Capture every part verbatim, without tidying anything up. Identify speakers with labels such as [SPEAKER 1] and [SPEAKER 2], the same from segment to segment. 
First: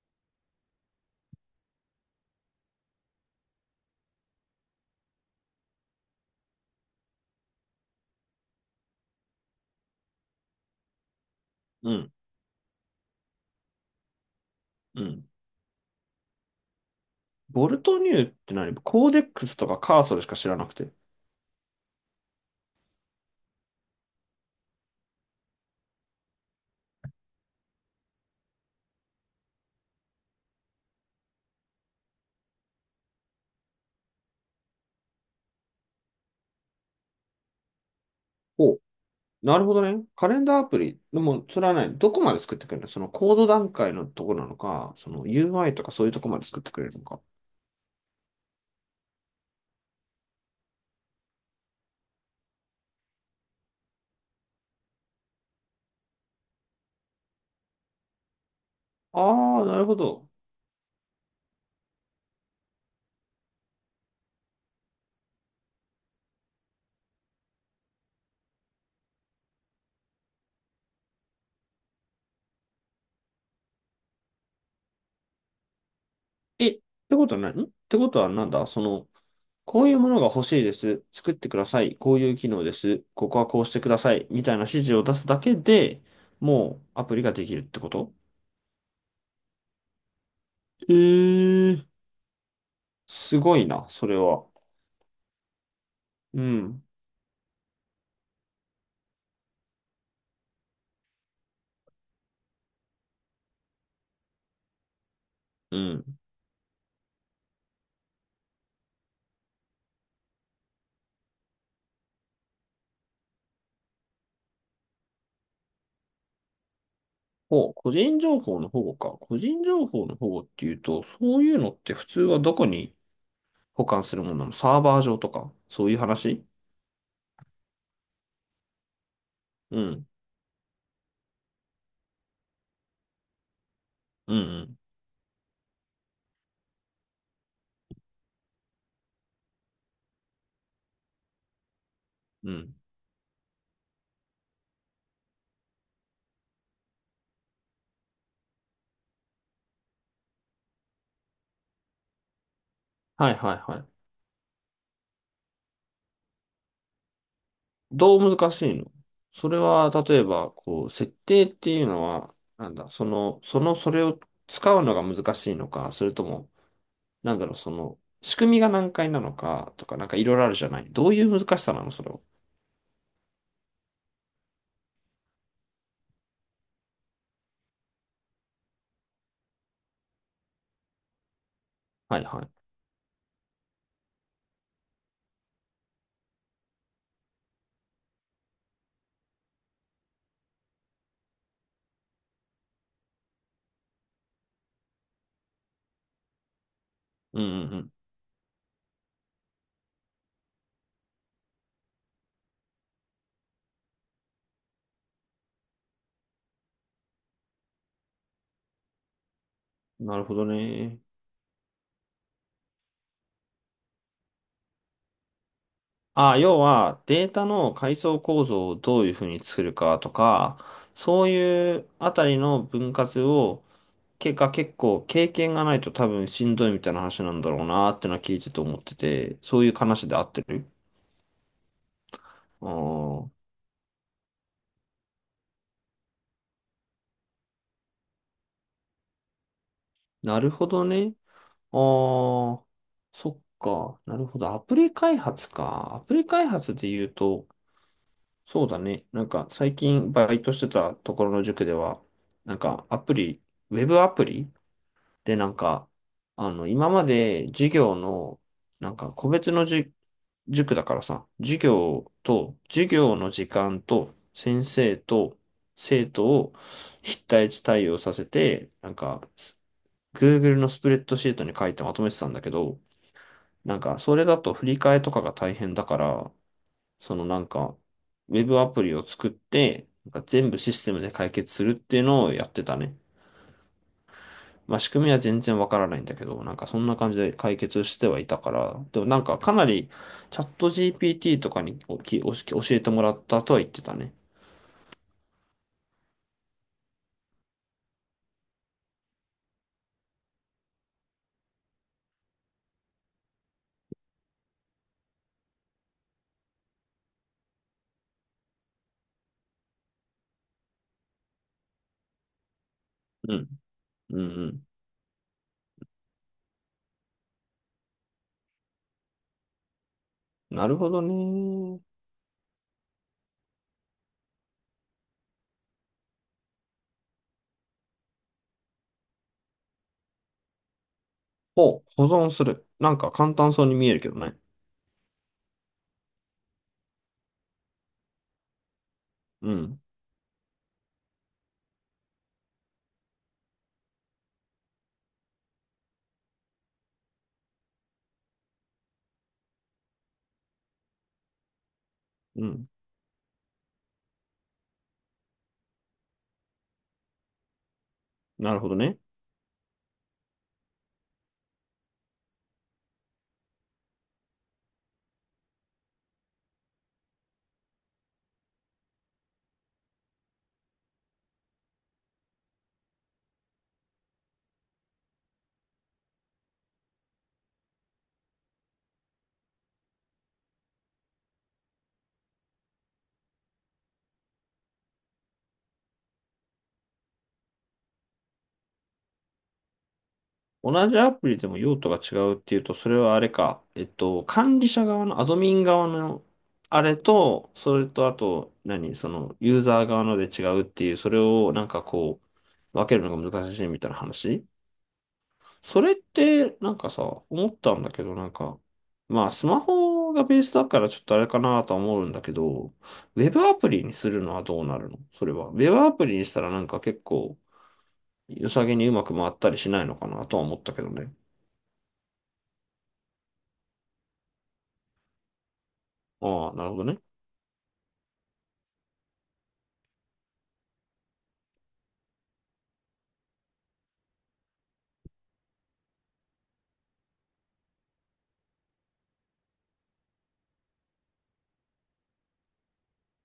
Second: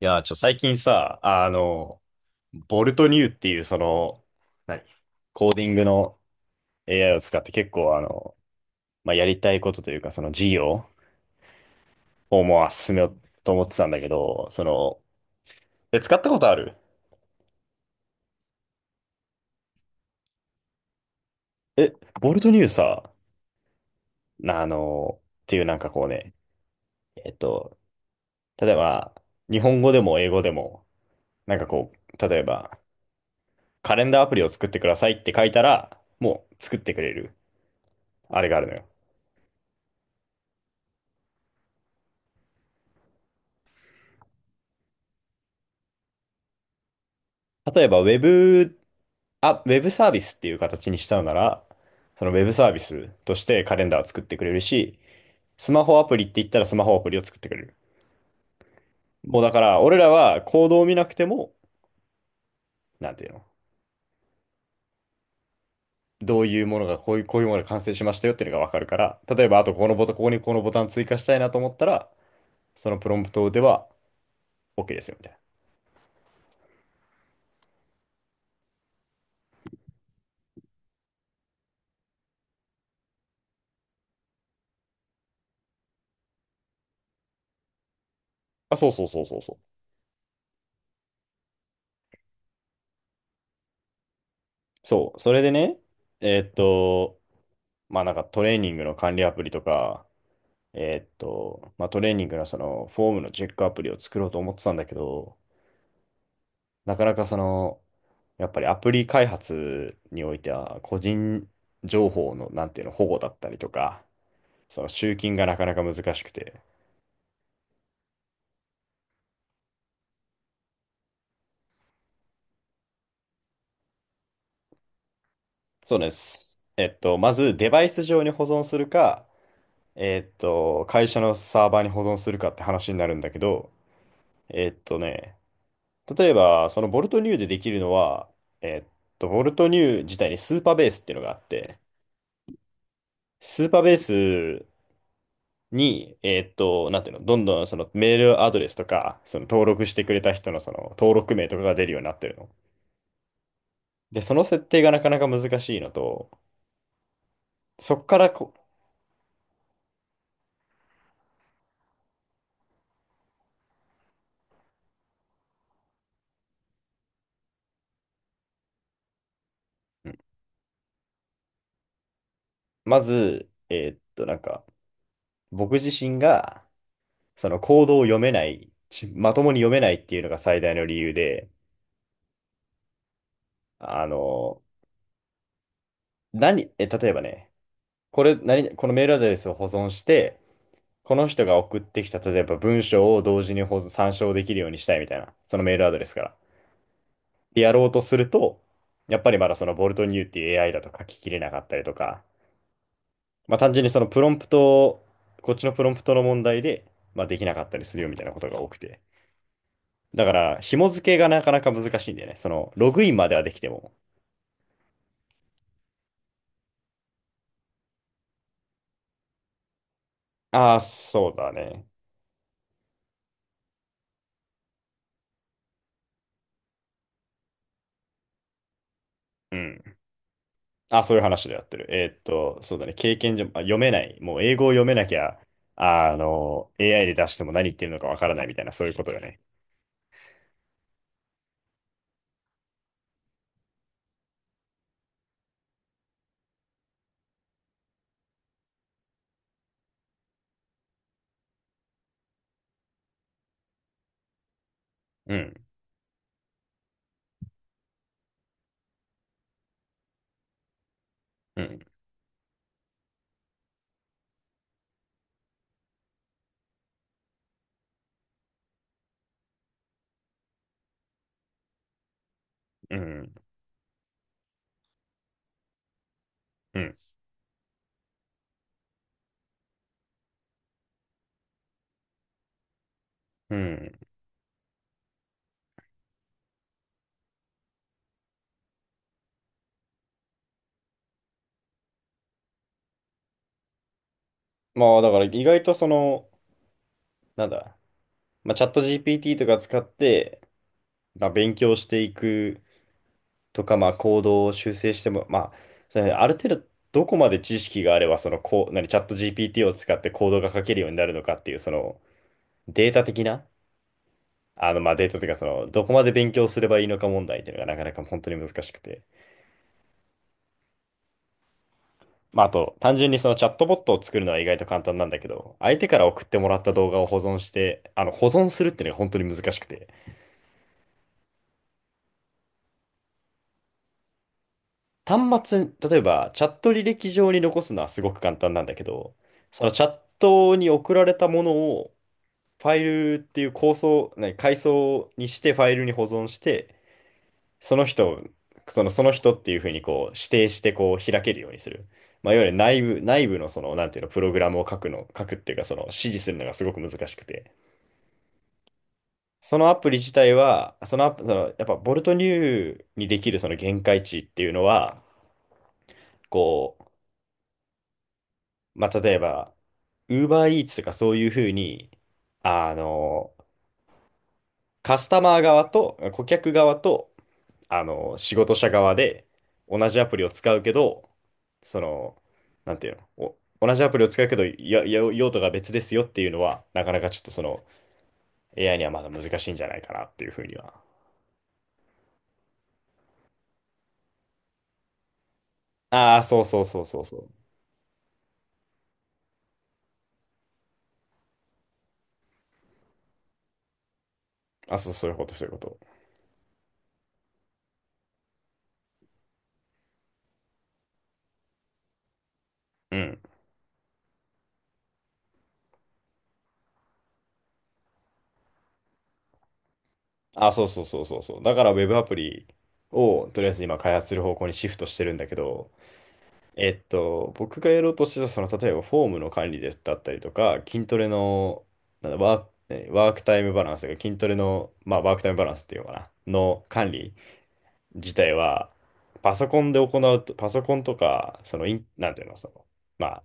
[SPEAKER 1] いやー、ちょ、最近さ、あの、ボルトニューっていう、その、何コーディングの エーアイ を使って結構、あの、まあ、やりたいことというか、その事業
[SPEAKER 2] うん、
[SPEAKER 1] をもう進めようと思ってたんだけど、その、
[SPEAKER 2] うん。
[SPEAKER 1] え、使ったことある
[SPEAKER 2] ボルトニューって何？コーデックスとかカーソルしか知らなくて。
[SPEAKER 1] え、ボルトニューさ、なあの、っていうなんかこうね、えっと、例えば、日本語でも英語でも、なんかこう、例えば、カレンダーアプリを作ってくださいって書いたら、もう作ってくれる、あれがあるの
[SPEAKER 2] お、
[SPEAKER 1] よ。
[SPEAKER 2] なるほどね。カレンダーアプリ。でも、それはね、どこまで作ってくれるの？そのコード段階のとこなのか、その ユーアイ とかそういうとこまで作ってくれるのか。
[SPEAKER 1] 例えば、ウェブあ、ウェブサービスっていう形にしたのなら、そのウェブサービスとしてカレンダーを作ってくれるし、スマホアプリって言ったらスマホアプリを作ってくれる。もうだか
[SPEAKER 2] ああ、な
[SPEAKER 1] ら、
[SPEAKER 2] るほ
[SPEAKER 1] 俺ら
[SPEAKER 2] ど。
[SPEAKER 1] はコードを見なくても、なんていうの、どういうものが、こういう、こういうものが完成しましたよっていうのがわかるから、例えば、あとこのボタン、ここにこのボタン追加したいなと思ったら、そのプロンプトでは OK ですよ、みたいな。
[SPEAKER 2] え、ってことは何んってことはなんだその、こういうものが欲しいです。作ってください。こういう機能です。ここはこうしてください。みたいな指示を出すだけで、もうアプリができるってこと？
[SPEAKER 1] あ、そうそうそうそうそう。
[SPEAKER 2] えー、すごいな、それは。
[SPEAKER 1] そう、それでね、え
[SPEAKER 2] う
[SPEAKER 1] ーっ
[SPEAKER 2] ん。
[SPEAKER 1] と、まあなんかトレーニングの管理アプリとか、えーっと、まあ、トレーニングのそのフォームのチェックアプリを作ろうと思ってたんだけど、
[SPEAKER 2] うん。
[SPEAKER 1] なかなかその、やっぱりアプリ開発においては個人情報の、なんていうの、保護だったりとか、その集金がなかなか難しくて。
[SPEAKER 2] ほ個人情報の保護か。個人情報の保護っていうと、そういうのって普通はどこに保管するものなの？サーバー上とかそうい
[SPEAKER 1] そう
[SPEAKER 2] う
[SPEAKER 1] で
[SPEAKER 2] 話？
[SPEAKER 1] す。えっと、まずデバイス上に保存するか、
[SPEAKER 2] うん。
[SPEAKER 1] えっと、会社のサーバーに保存するかって話になるんだけど、
[SPEAKER 2] う
[SPEAKER 1] えっ
[SPEAKER 2] ん、
[SPEAKER 1] とね、例えば、そのボルトニューでできるのは、えっと、ボルトニュー自体にスーパーベースっていうのがあって、
[SPEAKER 2] うん、うん。
[SPEAKER 1] スーパーベースに、えーっと、なんていうの、どんどんそのメールアドレスとか、その登録してくれた人のその登録名とかが出るようになってるの。
[SPEAKER 2] はいはいはい。
[SPEAKER 1] で、その設定がなかなか難しいのと、そこか
[SPEAKER 2] ど
[SPEAKER 1] ら
[SPEAKER 2] う難
[SPEAKER 1] こ、
[SPEAKER 2] しいのそれは？例えば、こう、設定っていうのは、なんだ、その、その、それを使うのが難しいのか、それとも、なんだろう、その、仕組みが難解なのか、とか、な
[SPEAKER 1] う
[SPEAKER 2] んか
[SPEAKER 1] ん
[SPEAKER 2] いろいろあるじゃない。どういう難しさなのそれは？
[SPEAKER 1] まず、えーっと、なんか、僕自身が、そのコードを読めない、ちまともに読めないっていうのが最大の理由で、
[SPEAKER 2] はいはい。
[SPEAKER 1] あの、何、え、例えばね、これ、何、このメールアドレスを保存して、この人が送ってきた、例えば文章を同時に保存参照できるようにしたいみたいな、そのメールアドレスから。
[SPEAKER 2] うん、
[SPEAKER 1] でや
[SPEAKER 2] う
[SPEAKER 1] ろう
[SPEAKER 2] ん、
[SPEAKER 1] とすると、やっぱりまだそのボルトニューっていう エーアイ だと書ききれなかったりとか、まあ単純にそのプロンプトを、こっちのプロンプトの問題で、まあできなかったりするよみたいなことが多くて。
[SPEAKER 2] うん。な
[SPEAKER 1] だ
[SPEAKER 2] る
[SPEAKER 1] か
[SPEAKER 2] ほど
[SPEAKER 1] ら、紐
[SPEAKER 2] ね。
[SPEAKER 1] 付けがなかなか難しいんだよね。その、ログインまではできても。
[SPEAKER 2] あ、要はデータの階層構造をどういうふうに作るかとか、
[SPEAKER 1] ああ、
[SPEAKER 2] そう
[SPEAKER 1] そうだ
[SPEAKER 2] い
[SPEAKER 1] ね。
[SPEAKER 2] うあたりの分割を、結果結構経験がないと多分しんどいみたいな話なんだろうなーってのは聞いてて思ってて、
[SPEAKER 1] う
[SPEAKER 2] そういう
[SPEAKER 1] ん。
[SPEAKER 2] 話で合ってる？
[SPEAKER 1] あ、そういう話でやってる。えーっと、
[SPEAKER 2] あ
[SPEAKER 1] そうだね。経
[SPEAKER 2] ー、
[SPEAKER 1] 験上、あ、読めない。もう英語を読めなきゃ、あ、あの、エーアイ で出しても何言ってるのかわからないみたいな、そういうことよね。
[SPEAKER 2] なるほどね。あー、そっか。なるほど。アプリ開発か。アプリ開発で言うと、そうだね。なんか最近バイトしてたところの塾では、なんかアプリ、ウェブアプリ
[SPEAKER 1] う
[SPEAKER 2] で、な
[SPEAKER 1] ん、
[SPEAKER 2] んか、あの、今まで授業の、なんか、個別のじ、塾だからさ、授
[SPEAKER 1] うん、
[SPEAKER 2] 業と、授業の時間と、先生と、生徒を一対一対応させて、なんか、す Google のスプレッドシートに書いてまとめてたんだけど、
[SPEAKER 1] うん、
[SPEAKER 2] なんか、それだと振り替えとかが大変だから、
[SPEAKER 1] うん、
[SPEAKER 2] そのなんか、ウェブアプリを作って、なんか全部システムで解決するっていうのをやってたね。
[SPEAKER 1] うん。
[SPEAKER 2] まあ仕組みは全然わからないんだけど、なんかそんな感じで解決してはいたから、でもなんかかなりチャット ジーピーティー とかにおきおし教えてもらったとは言ってたね。
[SPEAKER 1] まあ、だから意外とその、なんだ、まあ、チャット ジーピーティー とか使って、まあ、勉強していくとか、まあ、行動を修正しても、まあ、それある程度、どこまで知識があれば、その、こう、何、チャット ジーピーティー を使ってコードが書けるようになるのかっていう、その、データ的
[SPEAKER 2] う
[SPEAKER 1] な、
[SPEAKER 2] ん。うんうん。
[SPEAKER 1] あの、まあ、データというか、その、どこまで勉強すればいいのか問題っていうのがなかなか本当に難しくて。
[SPEAKER 2] なるほどね。
[SPEAKER 1] まあ、あと、単純にそのチャットボットを作るのは意外と簡単なんだけど、相手から送ってもらった動画を保存して、あの、保存するっていうのが本当に難しくて。
[SPEAKER 2] ほう、保存する。なんか簡単そうに見えるけどね。
[SPEAKER 1] 端末、例えば、チャット履歴上に残すのはすごく簡単なんだけど、
[SPEAKER 2] う
[SPEAKER 1] その
[SPEAKER 2] ん。
[SPEAKER 1] チャットに送られたものを、ファイルっていう構想、何、階層にしてファイルに保存して、その人を、その、その人っていうふうにこう指定してこう開けるようにする。まあ、いわ
[SPEAKER 2] う
[SPEAKER 1] ゆる
[SPEAKER 2] ん。
[SPEAKER 1] 内部、内部のその、なんていうの、プログラムを書くの、書くっていうか、その指示するのがすごく難しくて。
[SPEAKER 2] なるほどね。
[SPEAKER 1] そのアプリ自体は、そのアプ、その、やっぱボルトニューにできるその限界値っていうのは、こう、まあ、例えば、UberEats とかそういうふうに、あの、カスタマー側と顧客側とあの、仕事者側で同じアプリを使うけど、その、なんていうの、お、同じアプリを使うけど、や、や用途が別ですよっていうのは、なかなかちょっとその エーアイ にはまだ難しいんじゃないかなっていうふうには。
[SPEAKER 2] 同じアプリでも用途が違うっていうと、それはあれか、えっと、管理者側の、アドミン側
[SPEAKER 1] ああ、
[SPEAKER 2] の、
[SPEAKER 1] そうそうそ
[SPEAKER 2] あ
[SPEAKER 1] う
[SPEAKER 2] れ
[SPEAKER 1] そうそう。
[SPEAKER 2] と、それと、あと、何、その、ユーザー側ので違うっていう、それをなんかこう、分けるのが難しいみたいな話？
[SPEAKER 1] あ、そう、そういうこと、そういうこと。
[SPEAKER 2] それって、なんかさ、思ったんだけど、なんか、まあ、スマホがベースだからちょっとあれかなとは思うんだけど、
[SPEAKER 1] うん。
[SPEAKER 2] ウェブアプリにするのはどうなるのそれは？ウェブアプリにしたらなんか結構、良さげにうまく回ったりしないのかなとは
[SPEAKER 1] あ、
[SPEAKER 2] 思っ
[SPEAKER 1] そう
[SPEAKER 2] た
[SPEAKER 1] そ
[SPEAKER 2] け
[SPEAKER 1] う
[SPEAKER 2] ど
[SPEAKER 1] そう
[SPEAKER 2] ね。
[SPEAKER 1] そうそう。だから Web アプリをとりあえず今開発する方向にシフトしてるんだけど、
[SPEAKER 2] ああ、な
[SPEAKER 1] え
[SPEAKER 2] るほ
[SPEAKER 1] っ
[SPEAKER 2] どね。
[SPEAKER 1] と、僕がやろうとしてた、その、例えばフォームの管理でだったりとか、筋トレの、なんだ、ワーク、えワークタイムバランスが、筋トレの、まあ、ワークタイムバランスっていうのかな、の管理自体は、パソコンで行うと、パソコンとか、その、イン、なんていうの、その、ま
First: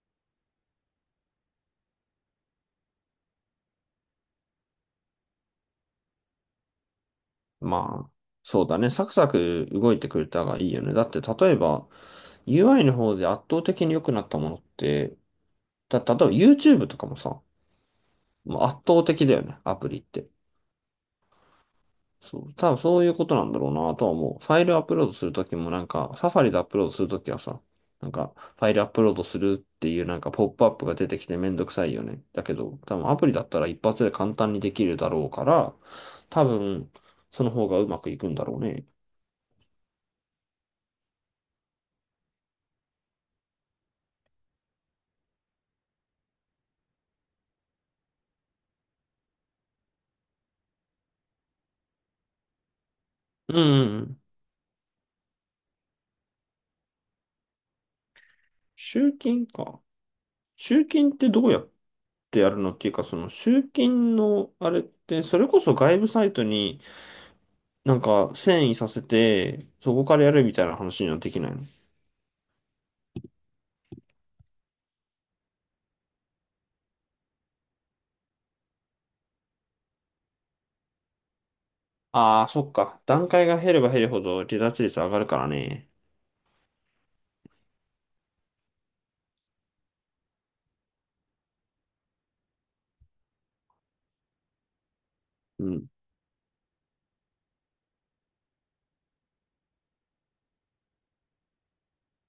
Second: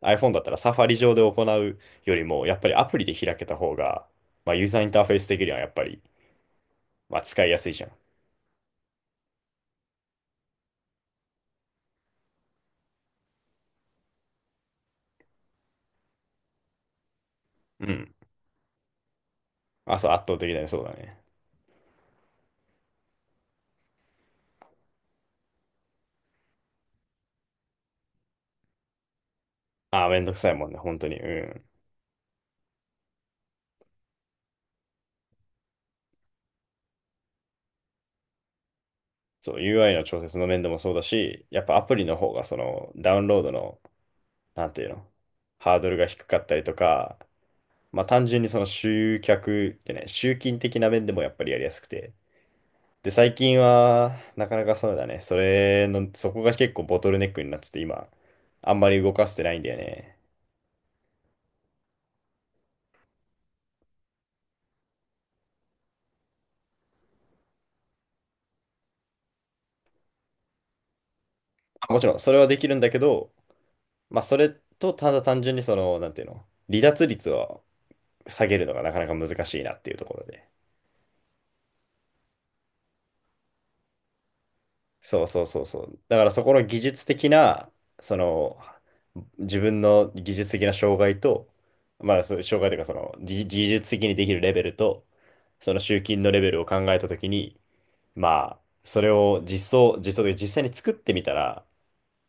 [SPEAKER 1] あ、iPhone だったらサファリ上で行うよりも、やっぱりアプリで開けた方が、まあ、ユーザーインターフェース的にはやっぱり、まあ、使いやすいじゃん。
[SPEAKER 2] まあ、そうだね。サクサク動いてくれたがいいよね。だって、例えば、ユーアイ の方で圧倒的に良くなったものって、た、例えば YouTube とかもさ、
[SPEAKER 1] うん。
[SPEAKER 2] もう圧倒的だよね。アプ
[SPEAKER 1] あ、
[SPEAKER 2] リっ
[SPEAKER 1] そう、圧
[SPEAKER 2] て。
[SPEAKER 1] 倒的だね、そうだね。
[SPEAKER 2] そう、多分そういうことなんだろうなとは思う。ファイルアップロードするときもなんか、サファリでアップロードするときはさ、なんか、ファイルアップロードするっていう
[SPEAKER 1] あ、
[SPEAKER 2] な
[SPEAKER 1] め
[SPEAKER 2] ん
[SPEAKER 1] ん
[SPEAKER 2] か
[SPEAKER 1] どく
[SPEAKER 2] ポッ
[SPEAKER 1] さい
[SPEAKER 2] プ
[SPEAKER 1] も
[SPEAKER 2] アッ
[SPEAKER 1] んね、
[SPEAKER 2] プが
[SPEAKER 1] 本当
[SPEAKER 2] 出
[SPEAKER 1] に。
[SPEAKER 2] て
[SPEAKER 1] う
[SPEAKER 2] きてめんど
[SPEAKER 1] ん。
[SPEAKER 2] くさいよね。だけど、多分アプリだったら一発で簡単にできるだろうから、多分、その方がうまくいくんだろうね。
[SPEAKER 1] そう、ユーアイ の調節の面でもそうだし、やっぱアプリの方がそのダウンロードの、なんていうの、ハードルが低かったりとか、まあ単純にその集客ってね、集金的な面でもやっぱりやりやすくて。で、最
[SPEAKER 2] うん
[SPEAKER 1] 近
[SPEAKER 2] うんう
[SPEAKER 1] は、
[SPEAKER 2] ん。
[SPEAKER 1] なかなかそうだね、それの、そこが結構ボトルネックになってて、今、あんまり動
[SPEAKER 2] 集
[SPEAKER 1] かせて
[SPEAKER 2] 金
[SPEAKER 1] ないんだよ
[SPEAKER 2] か。
[SPEAKER 1] ね。
[SPEAKER 2] 集金ってどうやってやるのっていうか、その集金のあれって、それこそ外部サイトになんか遷移させて、そこからやるみたいな話にはできないの？
[SPEAKER 1] まあもちろん、それはできるんだけど、まあそれと、ただ単純にその、なんていうの、離脱率を下げるのがなかなか難しいなっていうところで。
[SPEAKER 2] ああー、そっか。段階が減れば減るほど離脱率上が
[SPEAKER 1] そ
[SPEAKER 2] る
[SPEAKER 1] う
[SPEAKER 2] か
[SPEAKER 1] そう
[SPEAKER 2] ら
[SPEAKER 1] そうそ
[SPEAKER 2] ね。
[SPEAKER 1] う。だからそこの技術的な、その、自分の技術的な障害と、まあ、そう障害というか、その、技技術的にできるレベルと、
[SPEAKER 2] う
[SPEAKER 1] その
[SPEAKER 2] ん。
[SPEAKER 1] 集金のレベルを考えたときに、まあ、それを実装、実装というか実際に作ってみたら、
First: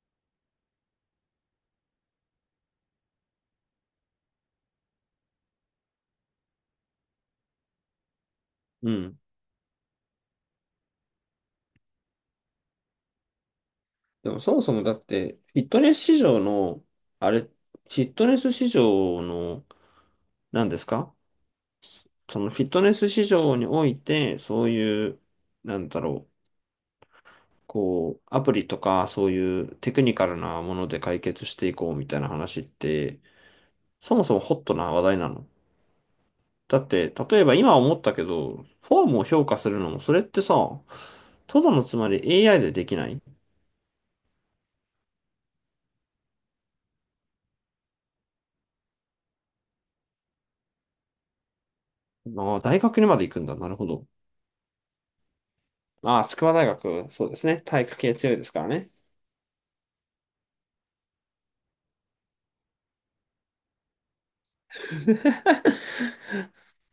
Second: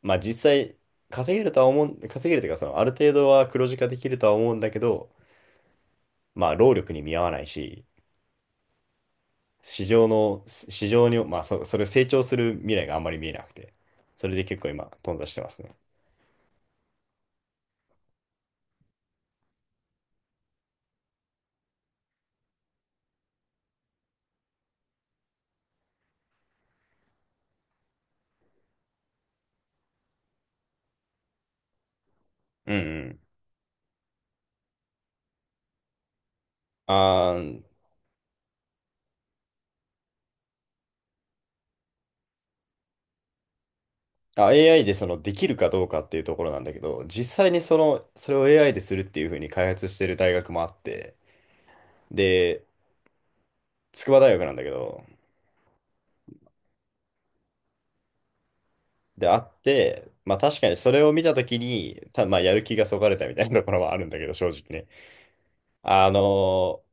[SPEAKER 1] まあ実際稼げるとは思う、稼げるというか、その、ある程度は黒字化できるとは思うんだけど、まあ、労力に見合わないし、
[SPEAKER 2] うん。
[SPEAKER 1] 市場の、市場に、まあ、そ、それ成長する未来があんまり見えなくて、そ
[SPEAKER 2] で
[SPEAKER 1] れ
[SPEAKER 2] も
[SPEAKER 1] で
[SPEAKER 2] そ
[SPEAKER 1] 結
[SPEAKER 2] も
[SPEAKER 1] 構
[SPEAKER 2] そも
[SPEAKER 1] 今、
[SPEAKER 2] だっ
[SPEAKER 1] 頓挫し
[SPEAKER 2] て、
[SPEAKER 1] てま
[SPEAKER 2] フ
[SPEAKER 1] す
[SPEAKER 2] ィッ
[SPEAKER 1] ね。
[SPEAKER 2] トネス市場の、あれ、フィットネス市場の、何ですか？そのフィットネス市場において、そういう、なんだろう。こう、アプリとかそういうテクニカルなもので解決していこうみたいな話っ
[SPEAKER 1] うんうん。
[SPEAKER 2] て、そもそもホットな話題なの？だっ
[SPEAKER 1] あ
[SPEAKER 2] て、例えば
[SPEAKER 1] ー
[SPEAKER 2] 今思ったけど、フォームを評価するのも、それってさ、とどのつまり エーアイ でできない？
[SPEAKER 1] あ、エーアイ でそのできるかどうかっていうところなんだけど、実際にその、それを エーアイ でするっていうふうに開発してる大学もあって、
[SPEAKER 2] ああ、
[SPEAKER 1] で、
[SPEAKER 2] 大学にまで行くんだ。なるほど。
[SPEAKER 1] 筑波大学なんだけど、
[SPEAKER 2] ああ、筑波大学、そうですね。体育系強いですからね。
[SPEAKER 1] で、あって、まあ確かにそれを見たときに、た、まあやる気がそがれたみたいなところはあるんだけど、正直ね。あのー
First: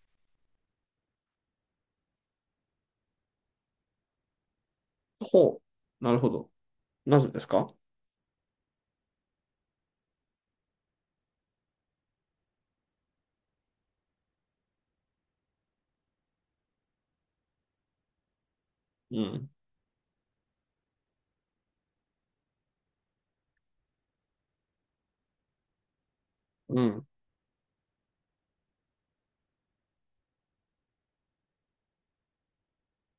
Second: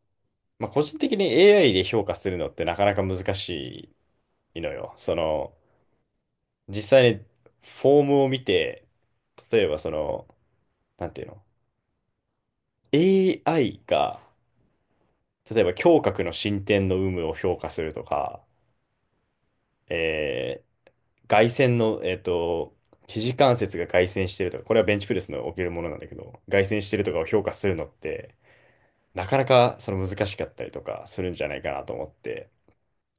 [SPEAKER 1] まあ個人的に エーアイ で評価するのってなかなか難しいのよ。その、
[SPEAKER 2] ほう。なるほど。
[SPEAKER 1] 実際に
[SPEAKER 2] なぜですか？
[SPEAKER 1] フォームを見て、例えばその、なんていうの エーアイ が、例えば胸郭の進展の有無を評価するとか、
[SPEAKER 2] うん。
[SPEAKER 1] えー外旋の、えっと、肘関節が外旋してるとか、これはベンチプレスの起きるものなんだけど、外旋
[SPEAKER 2] う
[SPEAKER 1] してる
[SPEAKER 2] ん。
[SPEAKER 1] とかを評価するのって、なかなかその難しかったりとかするんじゃないかなと思って、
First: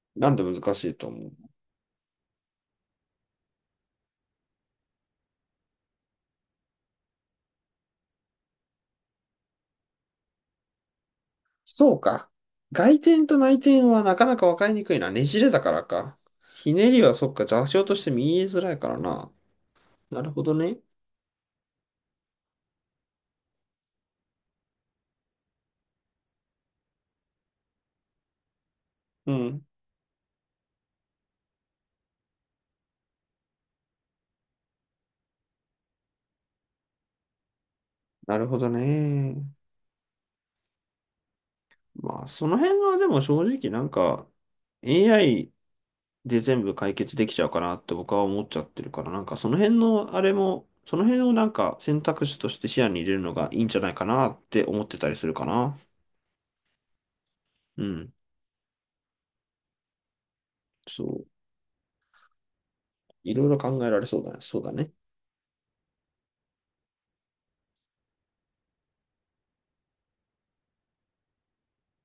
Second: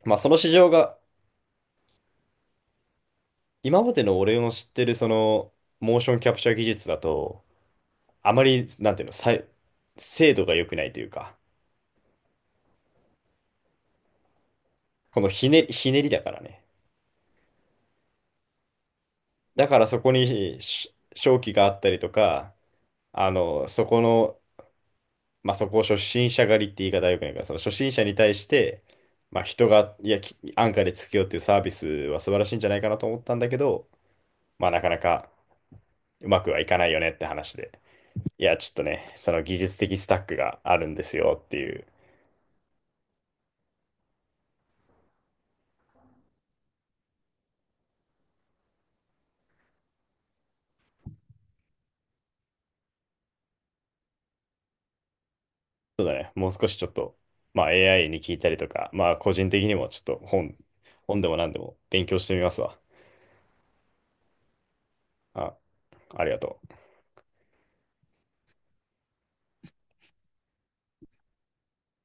[SPEAKER 1] まあそ
[SPEAKER 2] なん
[SPEAKER 1] の
[SPEAKER 2] で
[SPEAKER 1] 市
[SPEAKER 2] 難
[SPEAKER 1] 場
[SPEAKER 2] しい
[SPEAKER 1] が、
[SPEAKER 2] と思う？
[SPEAKER 1] 今までの俺の知ってるその、モーションキャプチャー技術だと、あまり、なんていうの、さい精度が良くないというか、
[SPEAKER 2] そうか。外転と内転はなかなか分かりにくいな。
[SPEAKER 1] こ
[SPEAKER 2] ね
[SPEAKER 1] の
[SPEAKER 2] じ
[SPEAKER 1] ひ
[SPEAKER 2] れだ
[SPEAKER 1] ね、
[SPEAKER 2] から
[SPEAKER 1] ひねり
[SPEAKER 2] か。
[SPEAKER 1] だからね。
[SPEAKER 2] ひねりはそっか、座標として見えづらいからな。
[SPEAKER 1] だからそこ
[SPEAKER 2] なるほど
[SPEAKER 1] に
[SPEAKER 2] ね。
[SPEAKER 1] し商機があったりとか、あの、そこの、まあ、そこを初心者狩りって言い方はよくないから、その初心者に対して、
[SPEAKER 2] う
[SPEAKER 1] まあ、
[SPEAKER 2] ん。
[SPEAKER 1] 人が、いや、き安価でつけようっていうサービスは素晴らしいんじゃないかなと思ったんだけど、まあ、なかなかうまくはいかないよねって話で、
[SPEAKER 2] な
[SPEAKER 1] い
[SPEAKER 2] る
[SPEAKER 1] や、
[SPEAKER 2] ほ
[SPEAKER 1] ち
[SPEAKER 2] ど
[SPEAKER 1] ょっとね、そ
[SPEAKER 2] ね。
[SPEAKER 1] の技術的スタックがあるんですよっていう、
[SPEAKER 2] まあ、その辺はでも正直なんか エーアイ で全部解決できちゃうかなって僕は思っちゃってるから、なんかその辺のあれも、その辺をなんか選択肢として視野に入れるのがいいんじゃないかなって思ってたりするかな。
[SPEAKER 1] そうだね、もう少しちょっと、まあ、
[SPEAKER 2] う
[SPEAKER 1] エーアイ
[SPEAKER 2] ん。
[SPEAKER 1] に聞いたりとか、まあ、個人的にもちょっと本、
[SPEAKER 2] そ
[SPEAKER 1] 本でも
[SPEAKER 2] う。
[SPEAKER 1] 何でも勉強してみますわ。
[SPEAKER 2] いろいろ考えられそうだね。そうだね。
[SPEAKER 1] あ、ありがとう。